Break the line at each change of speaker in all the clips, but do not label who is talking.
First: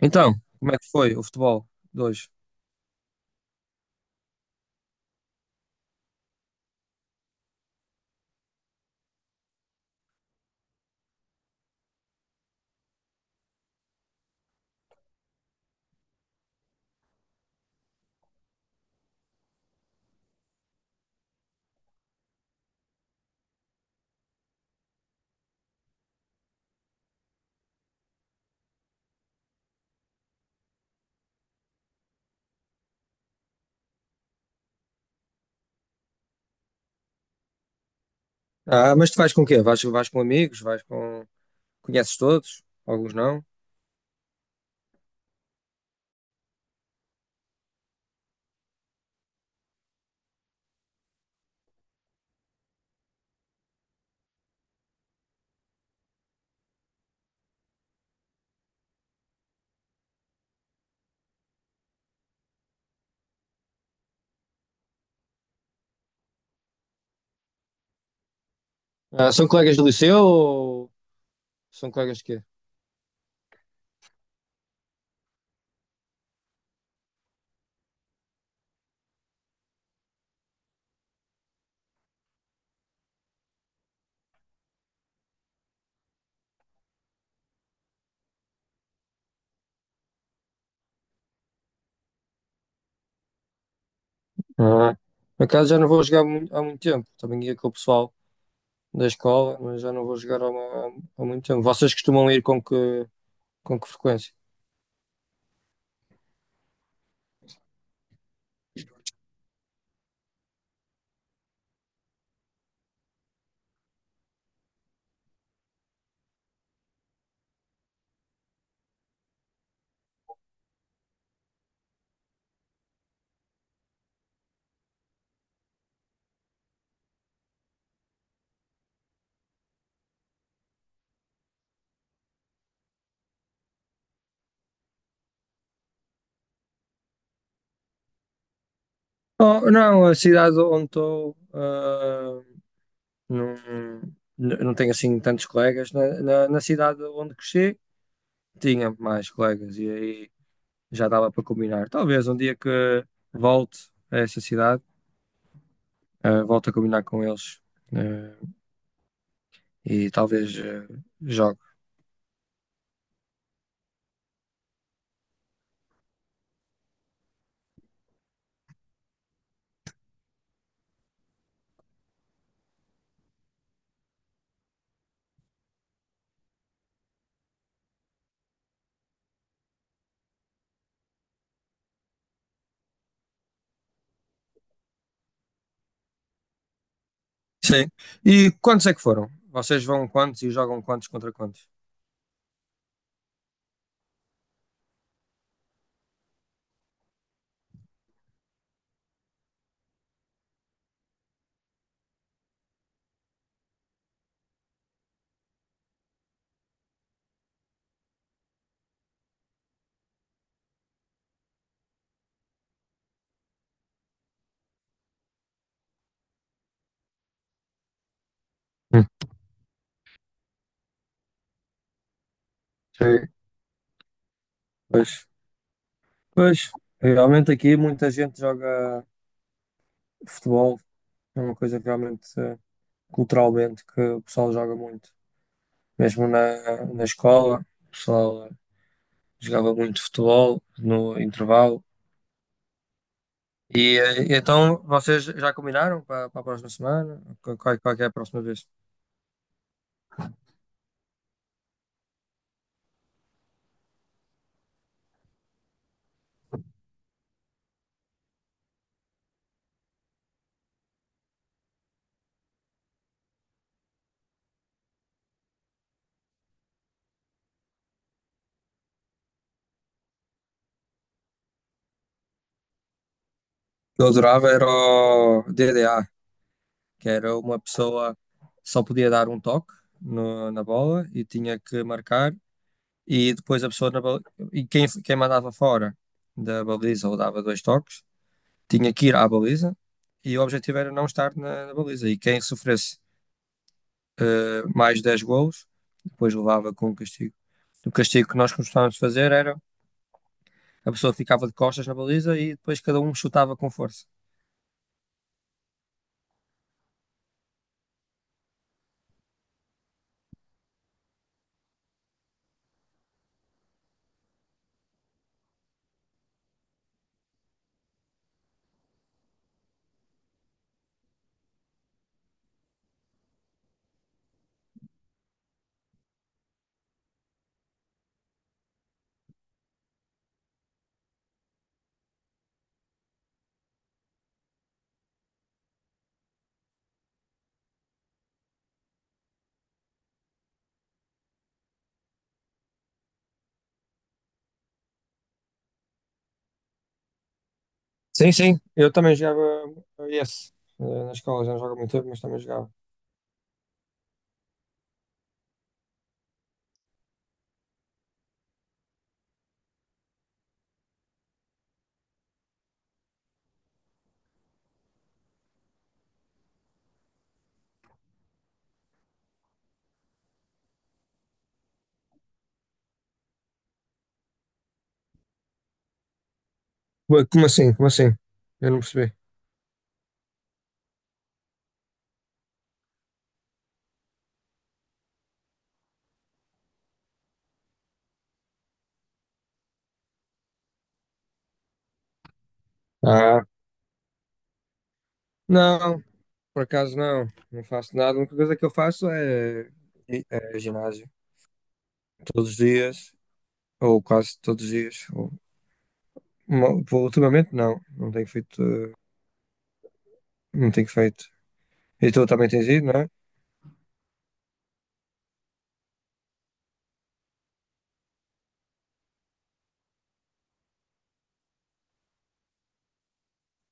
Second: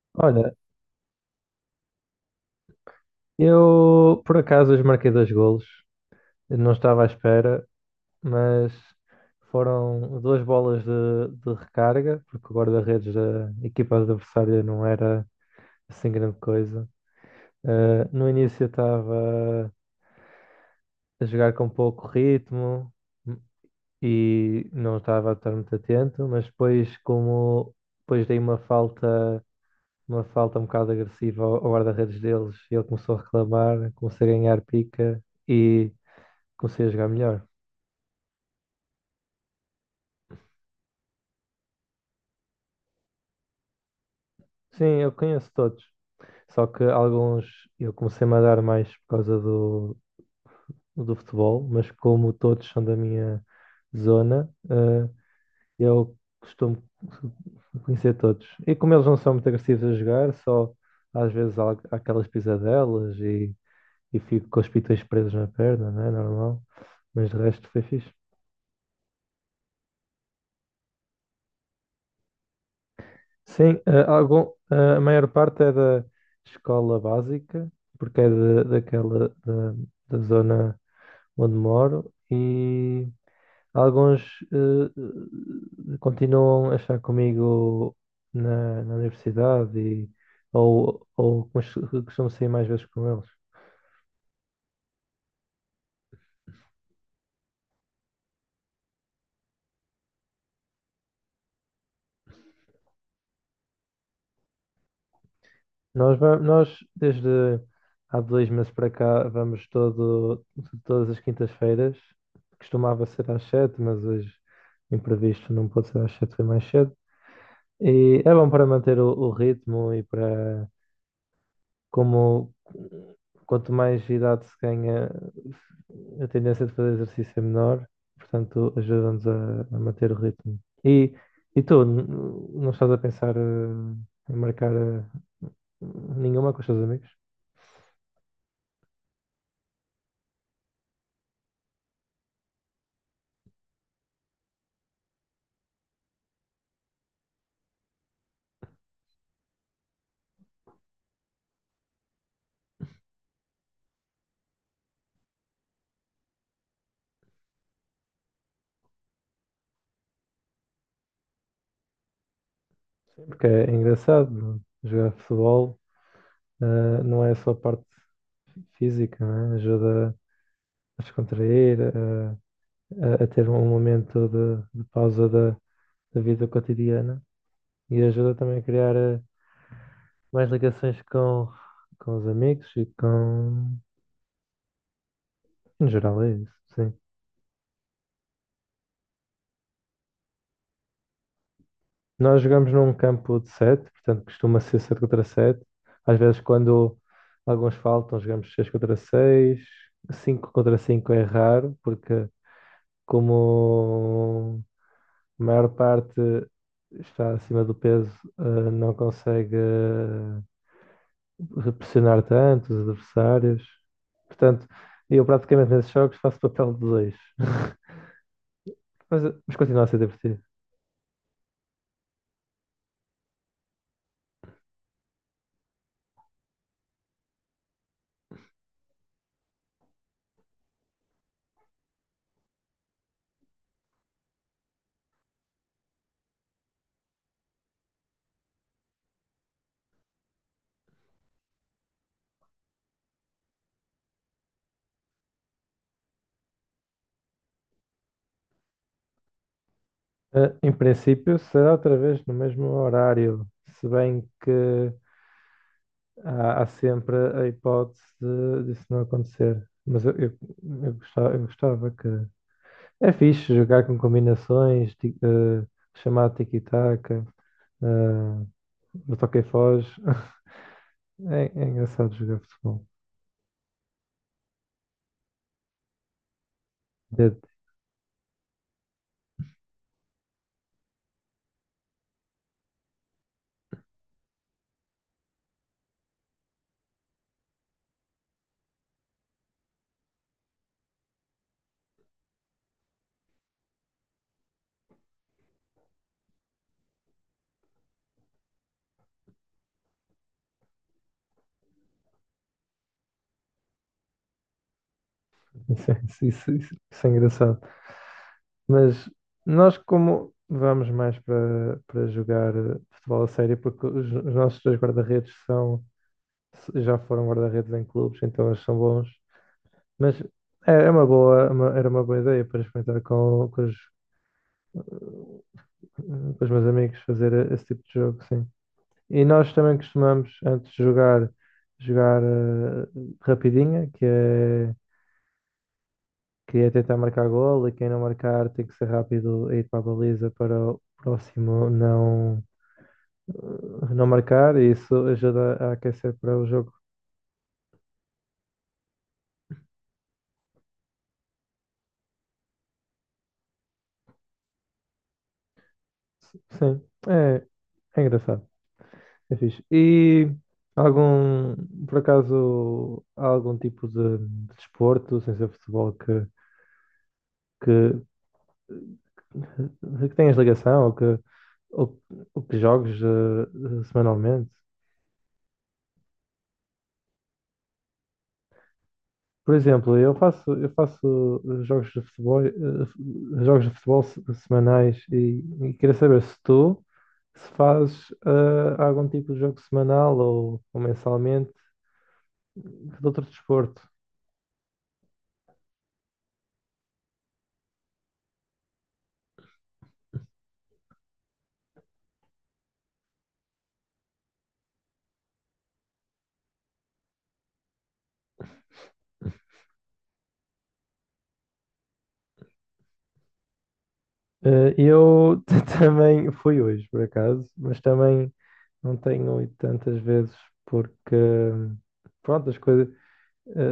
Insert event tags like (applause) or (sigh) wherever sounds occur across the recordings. Então,
Olha,
como é que foi o futebol de hoje?
eu por acaso hoje marquei dois golos. Eu não estava à espera, mas foram duas bolas de recarga, porque o guarda-redes da equipa adversária não era assim grande coisa. No início eu estava a jogar com pouco ritmo e não estava a estar muito atento, mas depois como depois dei uma falta um bocado agressiva ao guarda-redes deles, e ele começou a reclamar, comecei a ganhar pica e comecei a jogar melhor.
Ah, mas tu vais com quê? Vais com amigos? Vais com. Conheces todos? Alguns não?
Sim, eu conheço todos. Só que alguns eu comecei-me a dar mais por causa do futebol, mas como todos são da minha zona, eu costumo conhecer todos. E como eles não são muito agressivos a jogar, só às vezes há aquelas pisadelas e fico com os pitões presos na perna, não é normal? Mas de resto foi fixe.
Ah, são colegas do liceu ou são colegas de quê?
Sim, a maior parte é da escola básica, porque é daquela da zona onde moro, e alguns eh, continuam a estar comigo na universidade ou costumo sair mais vezes com eles.
Ah. Por acaso já não vou jogar há muito tempo. Também ia com o pessoal da escola, mas já não vou jogar há muito tempo. Vocês costumam ir com com que frequência?
Nós desde há 2 meses para cá, vamos todas as quintas-feiras. Costumava ser às 7, mas hoje, imprevisto, não pôde ser às 7, foi mais cedo. E é bom para manter o ritmo e como quanto mais idade se ganha, a tendência de fazer exercício é menor, portanto, ajuda-nos a manter o ritmo. E, e tu, não estás a pensar em marcar nenhuma com os teus amigos?
Oh, não, a cidade onde estou, ah, não, não tenho assim tantos colegas. Na cidade onde cresci, tinha mais colegas. E aí já dava para combinar. Talvez um dia que volte a essa cidade, volte a combinar com eles, eh, e talvez jogue.
Porque é engraçado, é, jogar futebol. Não é só a parte física, não é? Ajuda a descontrair, a ter um momento de pausa da vida cotidiana e ajuda também a criar mais ligações com os amigos e com. Em geral, é isso, sim.
Sim. E quantos é que foram? Vocês vão quantos e jogam quantos contra quantos?
Nós jogamos num campo de sete, portanto costuma ser sete contra sete. Às vezes, quando alguns faltam, jogamos seis contra seis. Cinco contra cinco é raro, porque como a maior parte está acima do peso, não consegue pressionar tanto os adversários. Portanto, eu praticamente nesses jogos faço papel de dois. (laughs)
Hum.
Mas continua a ser divertido.
Sim. Pois, pois, realmente aqui muita gente joga futebol, é uma coisa que realmente culturalmente que o pessoal joga muito. Mesmo na escola, o pessoal jogava muito futebol no intervalo. E, então vocês já combinaram para a próxima semana? Qual que é a próxima vez?
Em princípio, será outra vez no mesmo horário, se bem que há sempre a hipótese disso não acontecer. Mas eu gostava, eu gostava. Que. É fixe jogar com combinações, chamado tiki-taka. Ah, eu toquei foz. (laughs) É engraçado jogar futebol.
Eu adorava era o DDA, que era
Dead.
uma pessoa só podia dar um toque na bola e tinha que marcar e depois a pessoa na baliza, e quem mandava fora da baliza ou dava dois toques tinha que ir à baliza e o objetivo era não estar na baliza e quem sofresse mais 10 golos depois levava com o castigo. O castigo que nós costumávamos fazer era a pessoa ficava de costas na baliza e depois cada um chutava com força.
Isso é engraçado. Mas nós, como vamos mais para jogar futebol a sério, porque os nossos dois guarda-redes são, já foram guarda-redes em clubes, então eles são bons. Mas é, é uma boa, é uma- era uma boa ideia para experimentar com os meus amigos fazer esse tipo de jogo, sim. E nós também costumamos, antes de jogar, jogar rapidinha, Queria tentar marcar gol e quem não marcar tem que ser rápido a ir para a baliza para o próximo não marcar, e isso ajuda a aquecer para o jogo.
Sim, sim, eu também jogava esse na escola, já não jogo há muito tempo, mas também jogava.
Sim, é, é engraçado, é fixe. E algum, por acaso, há algum tipo de desporto, sem ser futebol, que, que tenhas ligação ou, ou que jogues semanalmente?
Ué, como assim? Como assim? Eu não percebi.
Por exemplo, eu faço jogos de futebol, jogos de futebol semanais e queria saber se tu se fazes algum tipo de jogo semanal ou mensalmente de outro
Ah,
desporto.
não, por acaso não, não faço nada. A única coisa que eu faço é é ginásio. Todos os dias, ou quase todos os dias. Ou, ultimamente não, não tenho feito, não tenho feito. E tu também tens ido, não é?
Eu (laughs) também fui hoje, por acaso, mas também não tenho ido tantas vezes porque, pronto, as coisas,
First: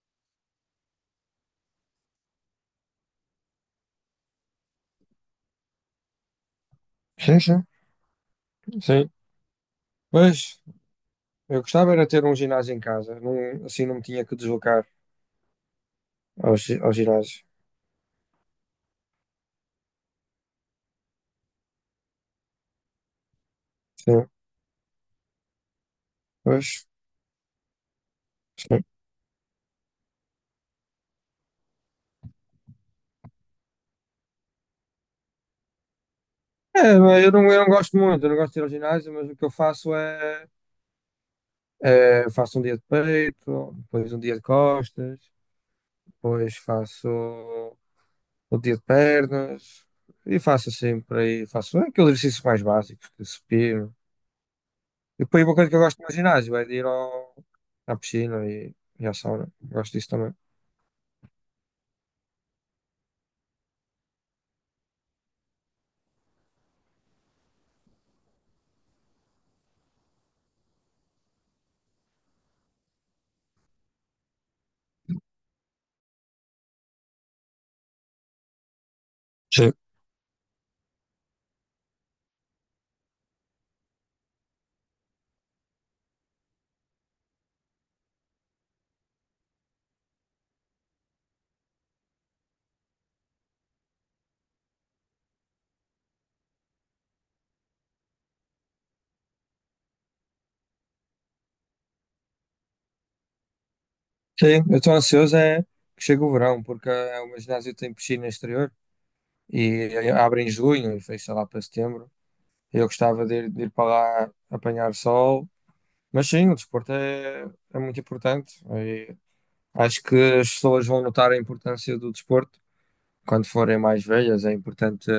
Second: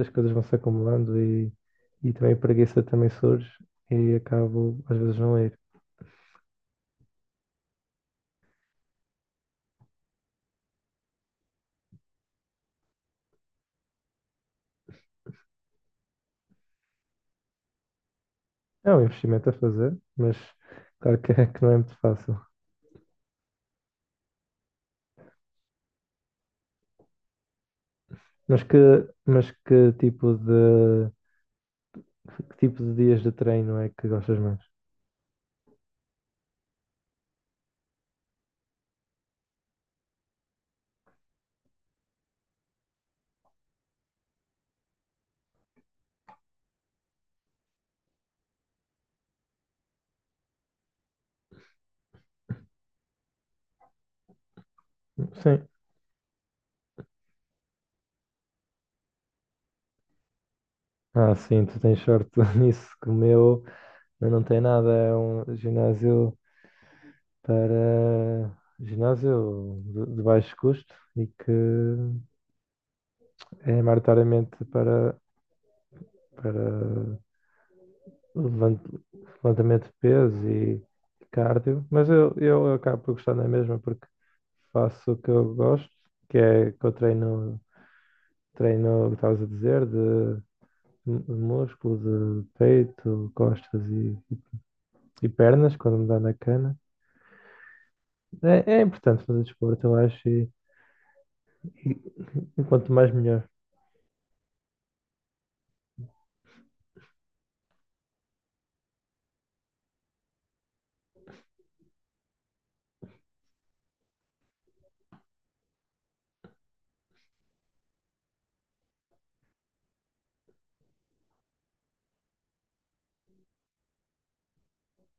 as coisas vão se acumulando e também a preguiça também surge e acabo às vezes não ir.
Sim, sim, sim. Mas eu gostava era ter um ginásio em casa, não, assim não me tinha que deslocar ao ginásio.
É um investimento a fazer, mas claro que, que não é muito fácil.
Sim, pois,
Mas que,
sim.
mas que tipo de, que tipo de dias de treino é que gostas mais?
É, mas eu não gosto muito, eu não gosto de ir ao ginásio, mas o que eu faço é. Eh, faço um dia de peito, depois um dia de costas, depois faço o dia de pernas e faço sempre aí, faço aqueles exercícios mais básicos, de supino. E depois uma
Sim.
coisa que eu gosto no ginásio é de ir ao, à piscina e à sauna. Gosto disso também.
Ah, sim, tu tens sorte (laughs) nisso, que o meu não tem nada, é um ginásio para ginásio de baixo custo e que é maioritariamente para levant-
Sim.
levantamento de peso e cardio, mas eu acabo por gostar na mesma porque faço o que eu gosto, que é que eu treino, o que estavas a dizer, de músculo, de peito, costas e pernas, quando me dá na cana. É importante fazer desporto, eu acho, e quanto mais melhor.
Sim, eu estou ansioso é que chegue o verão, porque o meu ginásio tem piscina exterior e abre em junho e fecha lá para setembro. Eu gostava de ir para lá apanhar sol. Mas sim, o desporto é, é muito importante. E acho que as pessoas vão notar a importância do desporto quando forem mais velhas. É importante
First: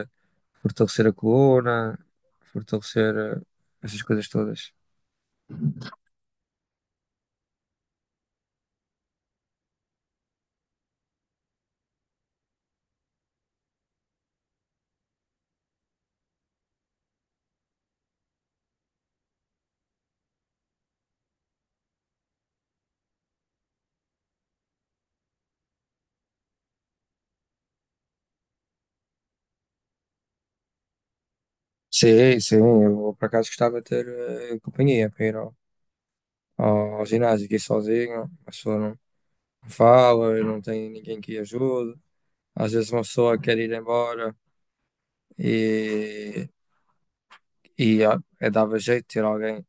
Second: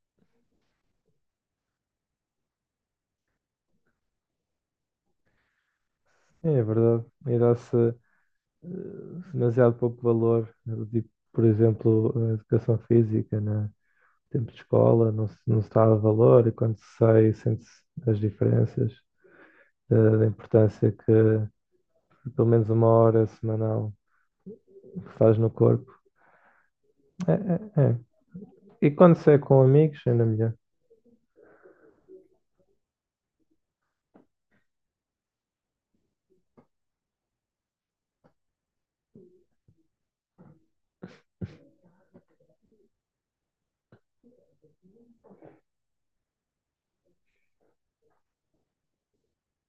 fortalecer a coluna, fortalecer essas coisas todas.
É verdade. E dá-se eh, demasiado pouco valor, né, do tipo, por exemplo, a educação física, né? Tempo de escola, não se dá valor e quando se sai sente-se as diferenças, da importância que pelo menos 1 hora semanal faz no corpo. É, é, é. E quando se é com amigos, ainda melhor.
Sim, sim, eu por acaso gostava de ter companhia para ir ao ginásio, que ir sozinho, a pessoa não fala, não tem ninguém que ajude. Às vezes uma pessoa quer ir embora e, e ah, dava jeito de ter alguém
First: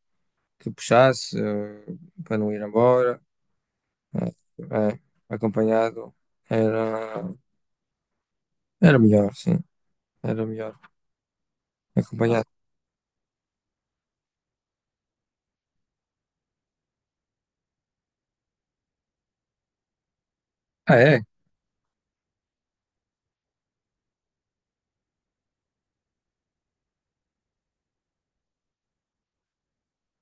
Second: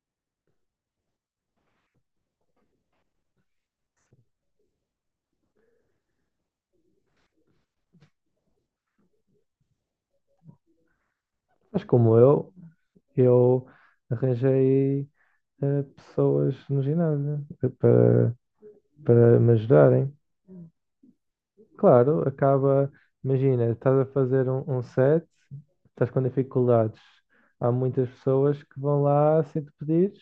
que puxasse para não ir embora, eh, eh, acompanhado era, era melhor, sim, era melhor
Mas como
acompanhado.
eu arranjei pessoas no ginásio para me ajudarem.
Ah, é?
Claro, acaba. Imagina, estás a fazer um set, estás com dificuldades. Há muitas pessoas que vão lá sem te pedires,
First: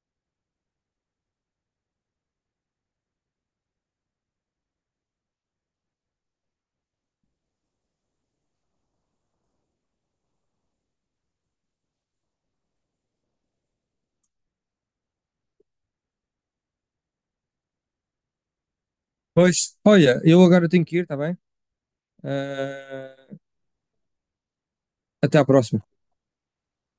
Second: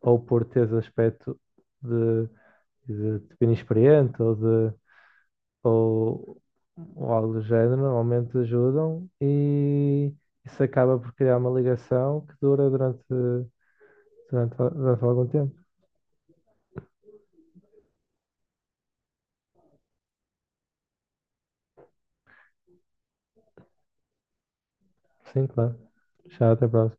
ou por teres aspecto de, de inexperiente ou, ou algo do género, normalmente ajudam e isso acaba por criar uma ligação que dura durante algum tempo.
Pois, olha, eu agora tenho que ir, está bem? Eh, até à
Sim, claro.
próxima.
Já até a próxima.